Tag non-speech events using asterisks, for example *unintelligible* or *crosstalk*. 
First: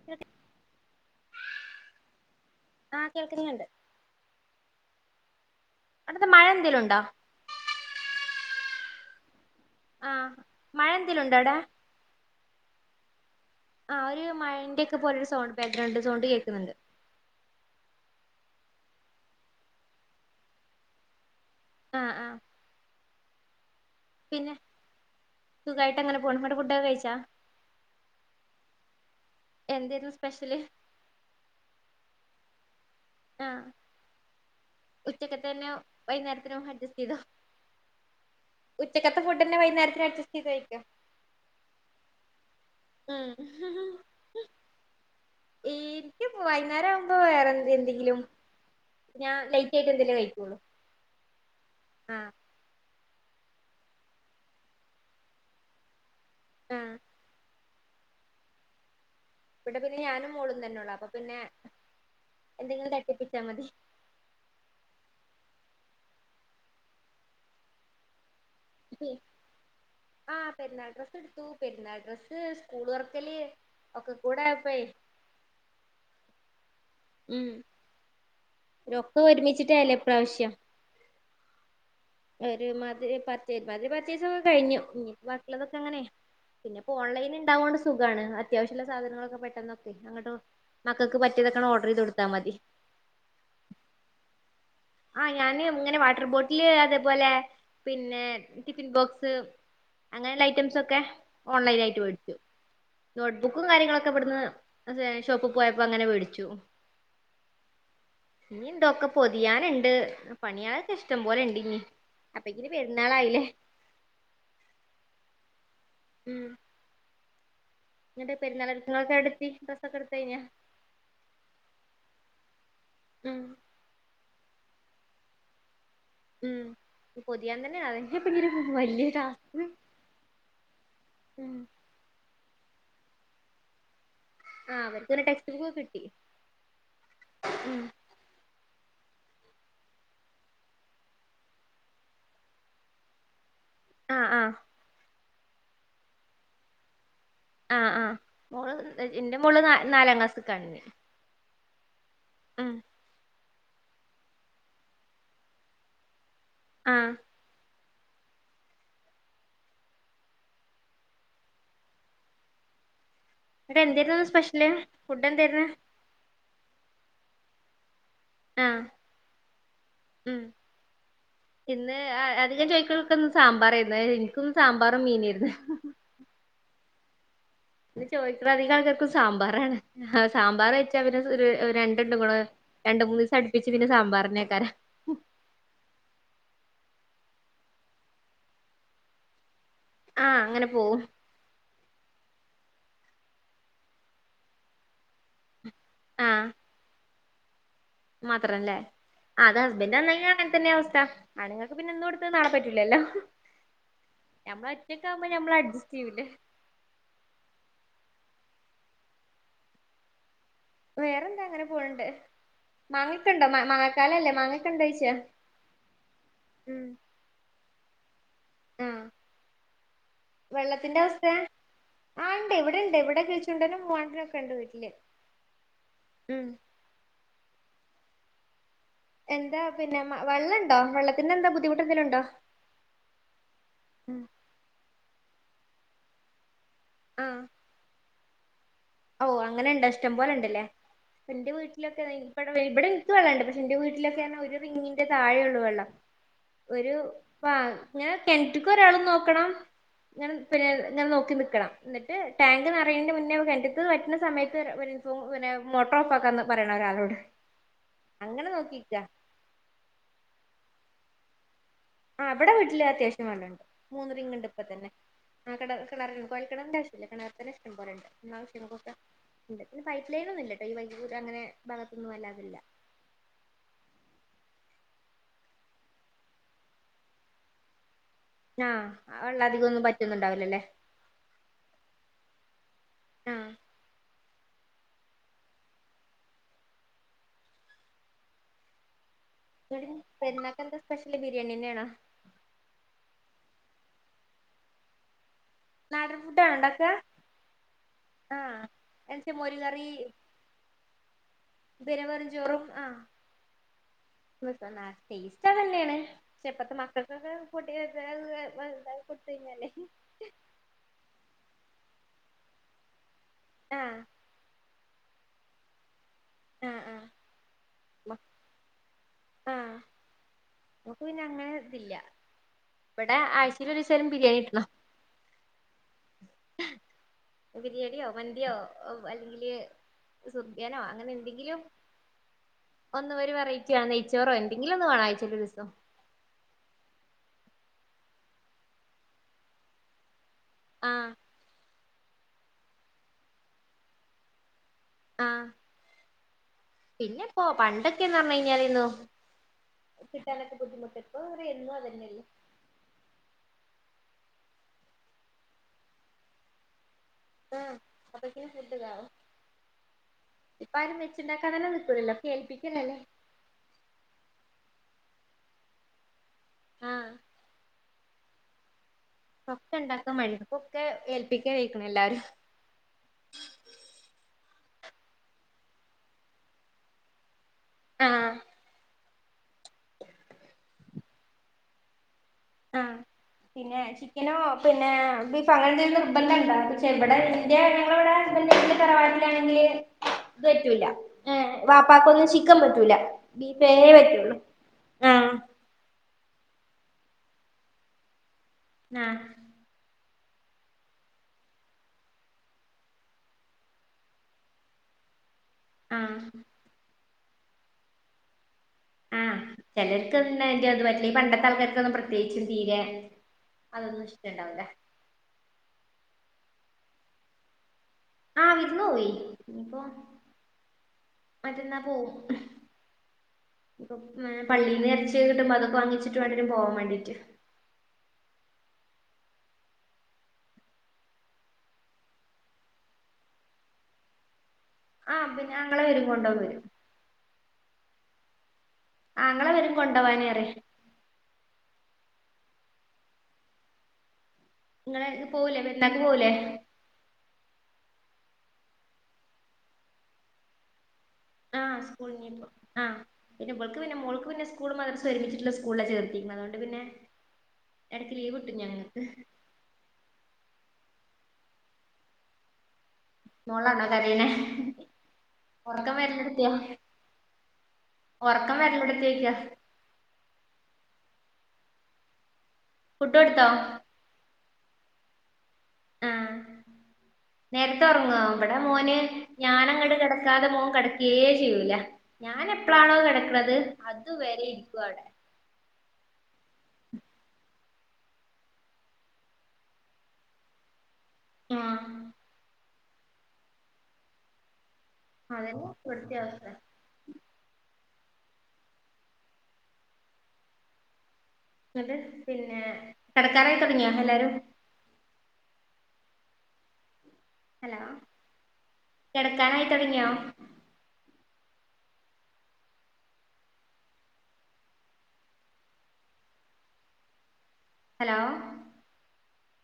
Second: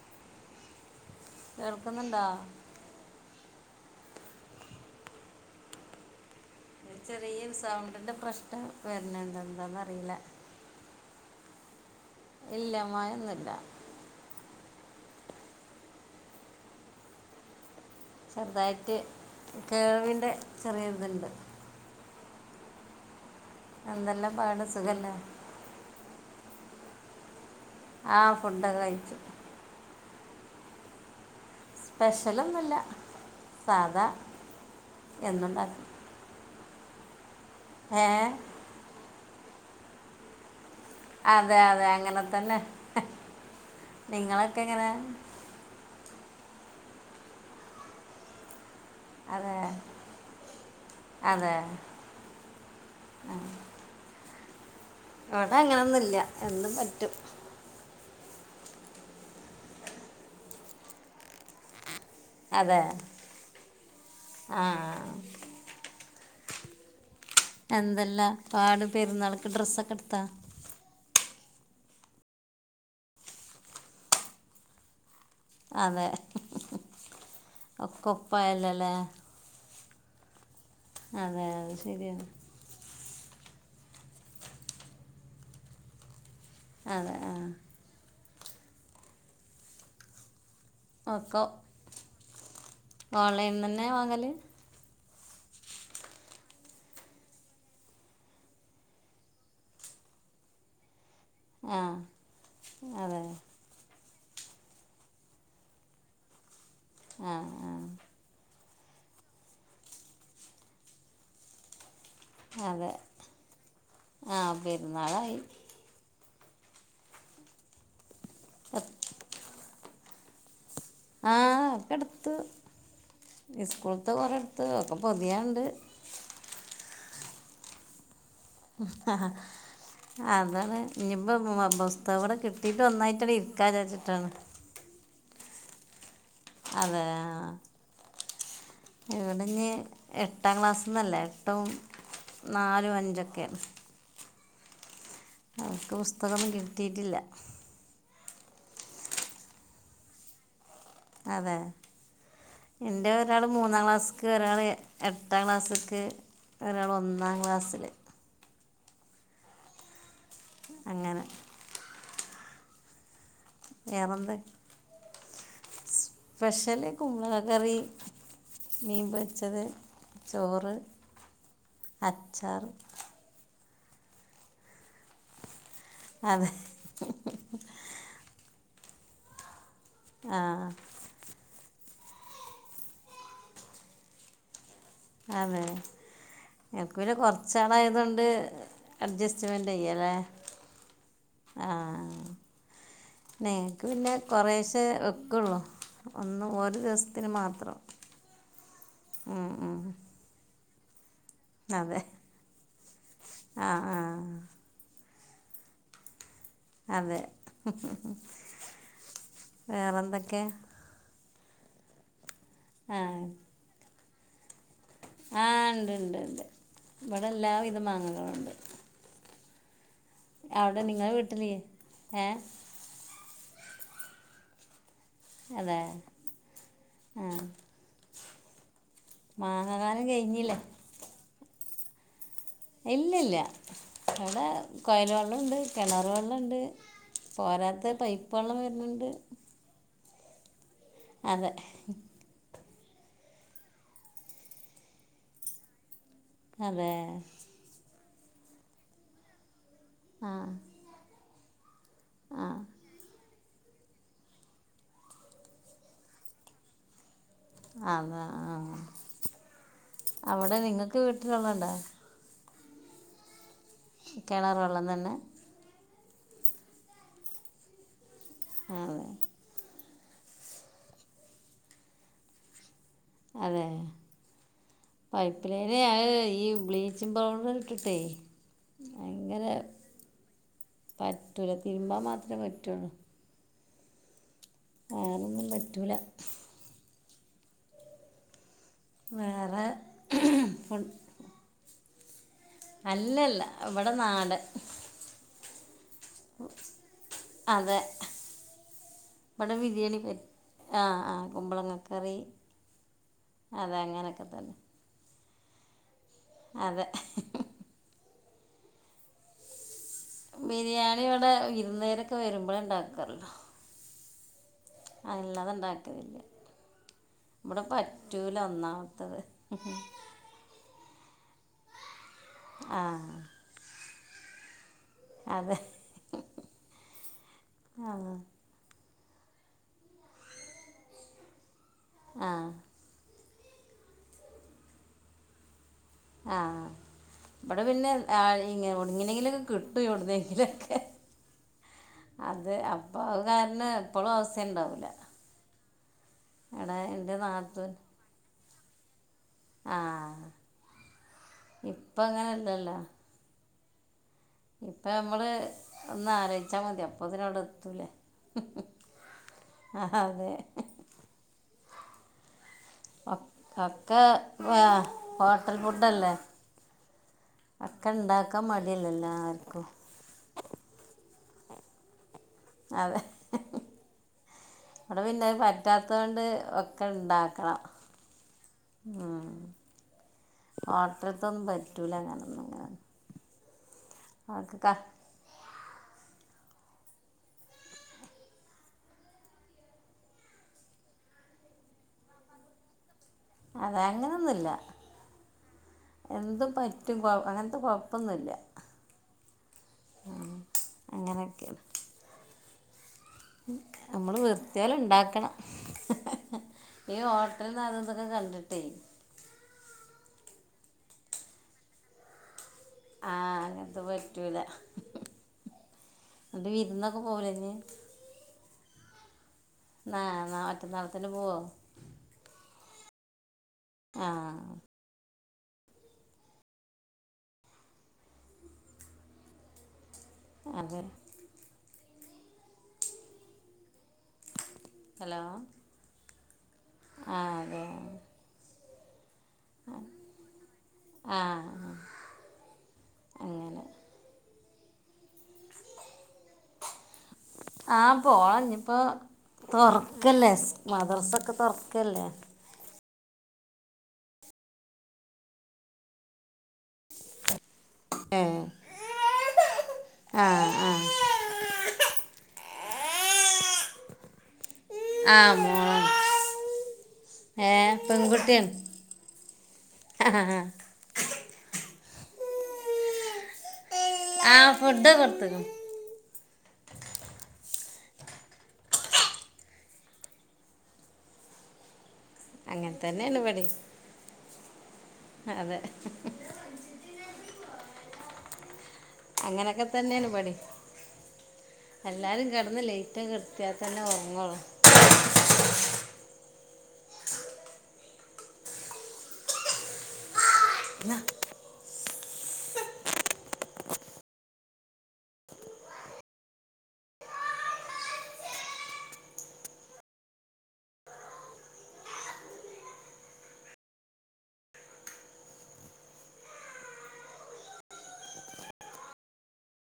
*inaudible* കേൾക്കുന്നുണ്ടാ ആ കേൾക്കുന്നുണ്ട് അണ്ടത്തെ *inaudible* മഴ എന്തേലും ഉണ്ടാ *inaudible* സൗണ്ടിൻ്റെ പ്രശ്നം വരുന്നുണ്ട് എന്താന്ന് അറിയില്ല ആഹ് മഴ എന്തെങ്കിലും ഉണ്ടവിടെ ഇല്ല മഴയൊന്നില്ല ആ ഒരു മഴന്റെ ഒക്കെ പോലൊ ഒരു സൗണ്ട് വരുന്നുണ്ട് സൗണ്ട് കേൾക്കുന്നുണ്ട് ചെറുതായിട്ട് കേൾവിൻ്റെ ചെറിയ ഒരു ഇതുണ്ട് അ ആ എന്തെല്ലാം പാട് സുഖല്ലേ സുഖായിട്ടങ്ങനെ പോണ് ഇങ്ങള് ഫുഡ് ഒക്കെ കഴിച്ചാ ആ ഫുഡൊക്കെ കഴിച്ചു എന്തേരുന്നു സ്പെഷ്യല് സ്പെഷ്യലൊന്നുല്ല ആഹ് സാധാ എന്നുണ്ടാക്കും വൈകുന്നരത്തിനും അഡ്ജസ്റ്റ് ചെയ്തോ ഏ ഉച്ചക്കത്തെ ഫുഡ്ന്നെ വൈന്നേരത്തിന് അഡ്ജസ്റ്റ് ചെയ്ത് കഴിക്കോ അതെ അതെ അങ്ങനെ തന്നെ ഉം നിങ്ങളൊക്കെ എങ്ങനെ എനിക്കിപ്പോ വൈകുന്നേരം ആകുമ്പോ വേറെന്ത എന്തെങ്കിലും ഞാൻ അതെ ലേറ്റ് ആയിട്ട് എന്തെലേ കഴിക്കുള്ളൂ ആ ആഹ ഇവിടെ അങ്ങനെയൊന്നും ഇല്ല എന്തും ആഹ് പറ്റും ഇവിടെ പിന്നെ ഞാനും മോളും തന്നെ ഉള്ളു അപ്പൊ പിന്നെ എന്തെങ്കിലും തട്ടിപ്പിച്ചാ മതി ആഹ് എന്തെല്ലാം പാട് പെരുന്നാൾക്ക് ഡ്രസ്സൊക്കെ എടുത്താ ആഹ് പെരുന്നാൾ ഡ്രസ് എടുത്തു പെരുന്നാൾ ഡ്രസ് സ്കൂൾ തൊർക്കല് ഒക്ക കൂടെ ആയപ്പോ അതെ ഉം ഒക്കെ ഒപ്പായല്ലോല്ലേ ഒകേ ഒരുമിച്ചിട്ടാല്ലേ ഈ പ്രാവശ്യം അതെ അത് ശരിയ ഒരു മതിരി പർചേസിങ്ങ് കേ പത്ത് മതിരി പത്ത് ദിവസം ഒ കഴിഞ്ഞു നീ ബാക്കിയുള്ളതൊക്കെ എങ്ങനെയെ പ്പോ അതെ ആ ഓൺലൈനിൽ ഉണ്ടാവോണ്ട് സുഖാണ് അത്യാവശ്യള്ള സാധനങ്ങളൊക്കെ പെട്ടെന്നൊക്കെ അങ്ങട്ട് മക്കൾക്ക് പറ്റിയതൊകേ ആണ്ട്ഓർഡർ ചെയ്ത് കൊടുതാൽ മതി ഓൺലൈനിന്നന്നെ വാങ്ങല് ആന് ഞാന് ഇങ്ങനെ വാട്ടർ ബോട്ടില് അതേപോലെ പിന്നെ ടിഫിൻ ബോക്സ് അങ്ങനെയുള്ള ഐറ്റംസ് ഒക്കെ ഓൺലൈൻ ആ ആയിട്ട് വേടിക്കും അതെ നോട്ട്ബുക ബുക്കും കാര്യങ്ങളൊക്കെ ഇവിടുന്ന് ഷോപ്പി പോയപ്പോ അങ്ങനെ മേടിച്ചു ആഹ് ആഹ് ഇനീണ്ടൊക്കെ പൊതിയാനുണ്ട് പണിയാളൊക്കെ ഇഷ്ടം പോലെ ഇണ്ട് ഇനിം അപ്പത്തിക്ക്‌ പെരുന്നാളായില്ലേ ആഹ്പെരുന്നാളായി ഉം എന്നിട്ട് എ- പെരുന്നാളൊരുക്കങ്ങളൊക്കെടെത്തി ഡ്രസൊക്കെടുത്തകഴിഞ്ഞ ആഹ് ഒക്കെ എടുത്ത് ഉം സ്കൂളത്ത് കൊറെടുത് ഒക്കെ പൊതിയണ്ട് ഉം പൊതിയൻ തന്നെ ആവേശം ഭയങ്കര ആഹ് അതാണ് ഇനിയിപ്പോ ഉം പുസ്തകവിടെ കിട്ട കിട്ടീട്ട്ന്നായിട്ടടെ ഇരിക്കാ വിചാരിച്ചിട്ടാണ് ആ അവർക്ക് പിന്നെ ടെക്സ്റ്റ് ബുക്കും കിട്ടി അതെ ആഹ് ഉം ആഹ് ഇവിടെ ഞ്ഞി എട്ടാം ക്ലാസ്ന്നല്ലേ എട്ടും നാലും അഞ്ചൊക്കെയാണ് ആഹ് ആഹ് അവർക്ക് പുസ്തകം ഒന്നും കിട്ടിട്ടില്ല ആഹ് ആഹ് മോള് എന്റെ മോള് നാലാം ക്ലാസ്കാണേ അതെ എന്റെ ഒരാള് മൂന്നാം ക്ലാസ്ക്ക് ഒരാൾ എട്ടാം ക്ലാസ്ക്ക് ഒരാൾ ആ ഒന്നാം ക്ലാസ്സിൽ അങ്ങനെ എന്തായിരുന്നു വേറെന്ത് സ്പെഷ്യല് ഫുഡ് എന്തായിരുന്നു സ്പെഷ്യലി കുമ്പളകറി ആ മീൻപൊരിച്ചത് ഉം ചോറ് അച്ചാർ എനിക്ക് സാമ്പാറായിരുന്ന എനിക്കന്നും സാമ്പാറും മീന ആയിരുന്നു അതെ ഇന്ന് ചോദിക്ക അധികം ആൾക്കർക്കും സാമ്പാറ ആണ് ആ സാമ്പാർ വെച്ചാ പി ഒരു രണ്ടുണ്ട് ഇങ്ങ രണ്ട മൂന്ന് ദിവസം അടുപ്പിച്ച് പിന്നെ സാമ്പാറിനെ ആക്കാരെ അതെ എനക്ക് പിന്നെ കൊറച്ചാളായതൊണ്ട് അഡ്ജസ്റ്റ്മെന്റ് ചെയ്യാലേ ആഹ് അങ്ങനെ പോവും ആഹ നിക്ക് പിന്നെ കൊറേ ശേ വെക്കുള്ളു ഒന്ന് ആഹ് ഓരോ ദിവസത്തിന് മാത്രം മാത്രല്ലേ ആ ഉം അത് ഉം ഹസ്ബൻഡ്ന്നന തന്നെ അവസ്ഥ ആണുങ്ങൾക്ക് പിന്നെ അതെ ഇന്നുകൊടുത്ത് നാളെ പറ്റൂലല്ലോ ആ ആ മ്മള ഒറ്റക്കാവുമ്പോ ഞമ്മള് അഡ്ജസ്റ്റ് ചെയൂല്ലേ അതെ. വേറെന്തൊക്ക്യ? വേറെന്താ അങ്ങനെ പോണണ്ട്. ആ മാങ്ങക്കുണ്ടോ? മങ്ങക്കാലല്ലേ മാങ്ങക്കെണ്ടോയ്ച. ആ ഇണ്ട് ണ്ട് ണ്ട്. ഇവിടെ എല്ലാവിധ മാങ്ങകളും ഉണ്ട്. ആഹ് അവിടെ വെള്ളത്തിന്റെ നിങ്ങളെ അവസ്‌തെ? വീട്ടിൽ ആ ഏ ഉണ്ട് ഇവിടെണ്ട്. ഇവിടെ കിളിച്ചുണ്ടനും മുവാണ്ടനും ഒക്കെ ഉണ്ട് വീട്ടില്. അതെ, ഉം ആഹ്. എന്താ പിന്നെ മ വെള്ളംണ്ടോ? വെള്ളത്തിന്റെ എന്താ ബുദ്ധിമുട്ട് എന്തേലും ഉണ്ടോ? ഇല്ലില്ലാ. അവിടെ കൊയൽ വെള്ളംണ്ട് കെണറ് വെള്ളണ്ട്. ആഹ് പോരാത്ത പൈപ്പ് വെള്ളം വര്ന്ണ്ട്. ഓ അങ്ങനെണ്ട ഇഷ്ടംപോലെണ്ടല്ലേ. എന്റെ അതെ വീട്ടിലൊക്കെ *unintelligible* ഇവിടെ എനിക്ക് വെള്ളം ഉണ്ട്. പക്ഷെ എന്റെ വീട്ടിലൊക്കെ ഒരുറിങ്ങിന്റെ താഴേഒള്ളു വെള്ളം. അതെ ഒരു പ ഇങ്ങനെ കെൺറ്റ്ക്ക് ഒരാളും നോക്കണം. ഞൻ ആ പിന്നെ ങ്ങനെ നോക്കി നിക്കണം. എന്നിട്ട് ആ ടാങ്ക് നെറയ്ണീന്റെ മുന്നേ കെൺറ്റ് ഇത് വറ്റുന്ന സമയത്ത് ഒര് പിന്നെ, മോട്ടോർ ഓഫ് ആക്കാ എന്ന് പറയണ ഒരാളോട്. ആങ്ങ അങ്ങനെ ആ. നോക്കിക്ക അവിടെ നിങ്ങൾക്ക് വീട്ടില് വള്ളണ്ട. ആ ഇവിടെ വീട്ടില് അത്യാവശ്യം വള്ളണ്ട്. കെണറ് വെള്ളം തന്നെ. ആ കെണറ് കെണറ് കൊയൽകെണറിന്റെ ആവശ്യല്ല. കിണർ തന്നെ ഇഷ്ടംപോലെണ്ട്. നമ്മടെ ആവശ്യങ്ങൾക്കൊക്കെ, അതെ ഉണ്ട്. പിന്ന പൈപ്പ് ലൈന് ഒന്നുല്ലട്ടോ. ഈ വയ്ക കൂടെ അങ്ങനെ ഭാഗത്തൊന്നും ഇല്ലാതില്ല. അതെ. പൈപ്പ് ലൈന ഈ ബ്ലീച്ചിങ് പൗഡർ ഇട്ടിട്ടേ. ആഹ വെള്ളം അധികൊന്നും പറ്റന്നുംണ്ടാവൂല്ലല്ലേ. പറ്റൂല. തിര്മ്പാ മാത്രെ പറ്റുള്ളൂ. ആ *unintelligible* ന്നും പറ്റൂല. വേറെ. എടി പെര്നാകെന്താ ഫുഡ് സ്പെഷ്യല്, ബിരിയാണിന്നെണാ? അല്ലല്ല ഇവ്ടെ നാടൻ. നാടൻ ഫുഡാണോ ഉണ്ടാക്കുക അതെ. ആഹ് എന്നുവെച്ചാ ഇവിടെ മോര് കറി ബിരിയാണി പറ്റ ആഹ് ആ. കുമ്പളങ്ങ പിന്നെ ക്കറി വെറും ചോറും ആഹ് അതെ അങ്ങനെയൊക്കെ തന്നെ. ടേസ്റ്റ അതന്നെണ്. പക്ഷെ ഇപ്പത്തെ അതെ മക്കൾക്കൊക്കെ പൊട്ടി എന്ത അ വ കൊടുത്തയ് ഞാലെ. ബിരിയാണി ഇവിടെ വിരുന്നേരൊക്കെ വരുമ്പഴാ ഉണ്ടാകൊള്ളു. ആ. അല്ലാതെ ഇണ്ടാക്കലില്ല. ആഹ് ആഹ് ഇവിടെ പറ്റൂല ഒന്നാമത്തത്. ആഹ് നമുക്ക് പിന്നെ അങ്ങനെ ഇതില്ല. ആ ഇവിടെ ആഴ്ചീല് ഒരിസേങ്കിലും ബിരിയാണി കിട്ടണം. അതെ. ആ ബിരിയാണിയോ, മന്തിയോ, ഒ വ അല്ലെങ്കില് സുബ്യാനോ അങ്ങനെ എന്തെങ്കിലും. ആ. ഒന്ന് വരെ വെറൈറ്റി വേണം. നെയ്ച്ചോറോ എന്തെങ്കിലും ഒന്ന് വേണം, ആഴ്ച്ചയിൽ ഒരു ദിവസം. ആ ഇവ്ടെ പിന്നെ ആ ഇ എവുടെന്നെങ്ങനെങ്കിലൊക്കെ കിട്ടും. എവിട്ന്നേങ്കിലൊക്കെ. ആ. അത് അപ്പോ അത് കാരണം എപ്പോഴും ആവുസ്യംഉണ്ടാവൂല. ആ. എൻ്റെ പിന്നെ ഇപ്പോ നാത്തൂൻ പണ്ടൊക്കെന്ന് പറഞ്ഞ് കഴിഞ്ഞാലേയ്ന്നു. ആ കിട്ടാനൊക്കെ ബുദ്ധിമുട്ട്. ഇപ്പോ എന്നും അതന്നെല്ലേ. ഇല്ലല്ലാ. ഇപ്പ നമ്മള് ഒന്ന് ആലോച്ച്ചാ മതി. അപ്പതന്നെ ഇവ്ടെ ആഹ് എത്തൂലേ. അപ്പക്കിനും ആ അതെ. ഇപ്പൊ ആരും വെച്ണ്ടാകാൻ തന്നെ നിക്കണില്ല, എൽപ്പിക്കല്ലല്ലേ. ഒക്ക, വാ ഹോട്ടൽ ഫുഡല്ലേ? ആഹ്, അക്ക ണ്ടാക്കാ മടിയല്ലെ. ല്ലാർ. ഒക്കെണ്ടാകാൻമടി. പൊക്കെ ഏൽപ്പികലായിക്ണ് എല്ലാരും. അതെ. ഇവിടെ പിന്നെ അത് പറ്റാതോണ്ട് ഒക്കെ ണ്ടാക്കണം. ആഹ് ഉം, ഓട്ടൽത്തൊന്നും പറ്റുല. ങ്ങനെ? ആഹ്, പിന്നെ ചിക്കനോ, അവർക്ക് ക പിന്നെ ബി... പ്പ അങ്ങനന്ത നിർബന്ധണ്ട? പക്ഷെ ഇവിടെ ഇന്റെ, ഞങ്ങളവിടെ ഹസ്ബന്ഡ തറവാട്ടിലാണെങ്കി. തറ്റൂല, ഏ, വാപ്പാക്കൊന്നും ചിക്കം പറ്റൂല. ബീഫേ അത് പറ്റുള്ളൂ. അങ്ങനൊന്നുമില്ല ആഹ് എന്തും പറ്റും. കൊ അങ്ങൻ ത്തെ കൊഴപ്പൊന്നുല്ല. ആഹ് അങ്ങനെക്കെണ്. നമ്മള് വൃത്തിയാലണ്ടാക്കണം. ആഹ് ഈ ഹോട്ടൽന്ന് അതു തോക്കെ കണ്ടിട്ടേ. ആഹ്. ചേലോർക്ക് അയിന്റെ ത് പറ്റ ഈ പണ്ടത്തെ ആൾക്കാർക്കൊന്നും, പ്രത്യേകിച്ചും തീരെ... ആഹ്, അങ്ങനത്തെ അതൊന്നും പറ്റൂല. ഇഷ്ടണ്ടാവൂല ന്നട്ട് വിരുന്നൊക്കെ പോവൂല ഞ്ഞി. ആഹ്, വിര്ന്നൊ വൈ പ്പോ, നാ നാ മറ്റന്നാളത്തിന് പോവോ മറ്റന്നാ പോവും. ആ പള്ളീന്ന് ഇറചി കിട്ടുമ്പോ അതൊക്കെ വാങ്ങിച്ചിട്ട് വേണ്ടെരും പോവാൻ വേണ്ടീട്ട്. അതെ. ആഹ്, പിന്നെ ങ്ങള വരും കൊണ്ടോ വരും. ആഹ്, അതെ. ആങ്ങളെ വരും. കൊണ്ടവാനെ അറേ ആഹ് ങ്ങളൊക്കെ പോവൂലേ, പെരുന്നാക്ക് പോവൂലേ? ആഹ്, പോണം. ഞ്ഞിപ്പ തൊർക്കല്ലേ? മദർസൊക്കെ ആഹ് തൊർക്കല്ലേ? സ്കൂൾ ഇനിയിപ്പോ ആഹ്, പിന്നെ ഇപൾക്ക് പിന്നെ മോൾക് പിന്നെ, സ്കൂളും മദ്രസും ഒരുമിച്ചിട്ടുള്ള സ്കൂളില ചേർത്തിക്നത്. അതുകൊണ്ട് പിന്നെ.. എടക്ക് ലീവ് കിട്ടും. ഞങ്ങക്ക് ആഹ് മോളാണോ കരീണെ? ആ മോളാണ് ഒറക്കം വെര്ലൊട്ത്യ, ഏ ഒർക്കംവെര് ലൊട്ത്തിയാ ചോയിക്യ. ഹ, ഹ, ഹ ഫുഡ് കൊടുത്തോ? ആഹ്, ഫുഡ് കൊടുത്തക്ണ്. ആഹ് *inaudible* നേരത്തെ ഒറങ്ങോ? വിടെ മോന് ഞാനങ്ങട് കെടക്കാതെ മോൻ കെ ടക്യേ ചെയ്യൂല. ഞാന് അങ്ങനെ എപ്പളാണോ തന്നെയാണ് പടി കെടക്കണത്. അത് വരെ ഇരിക്കു അവിടെ? അതെ അങ്ങനെക്കെ തന്നണ് ബടിം. ആഹ് എല്ലാരും കെടന്ന് ലേറ്റൊക്ക. കെട്ത്തിയ തന്നെ ഒർങ്ള്ളു. അതെന്നെ, വിടിതി അവസ്ഥ. ന്ന ന്നട്ട് പിന്നെ, കെടക്കാൻ ആയി തൊടങ്ങിയോ? എല്ലാരും. ഹലോ, കെടക്കാനായി തൊടങ്ങിയോ? ഹലോ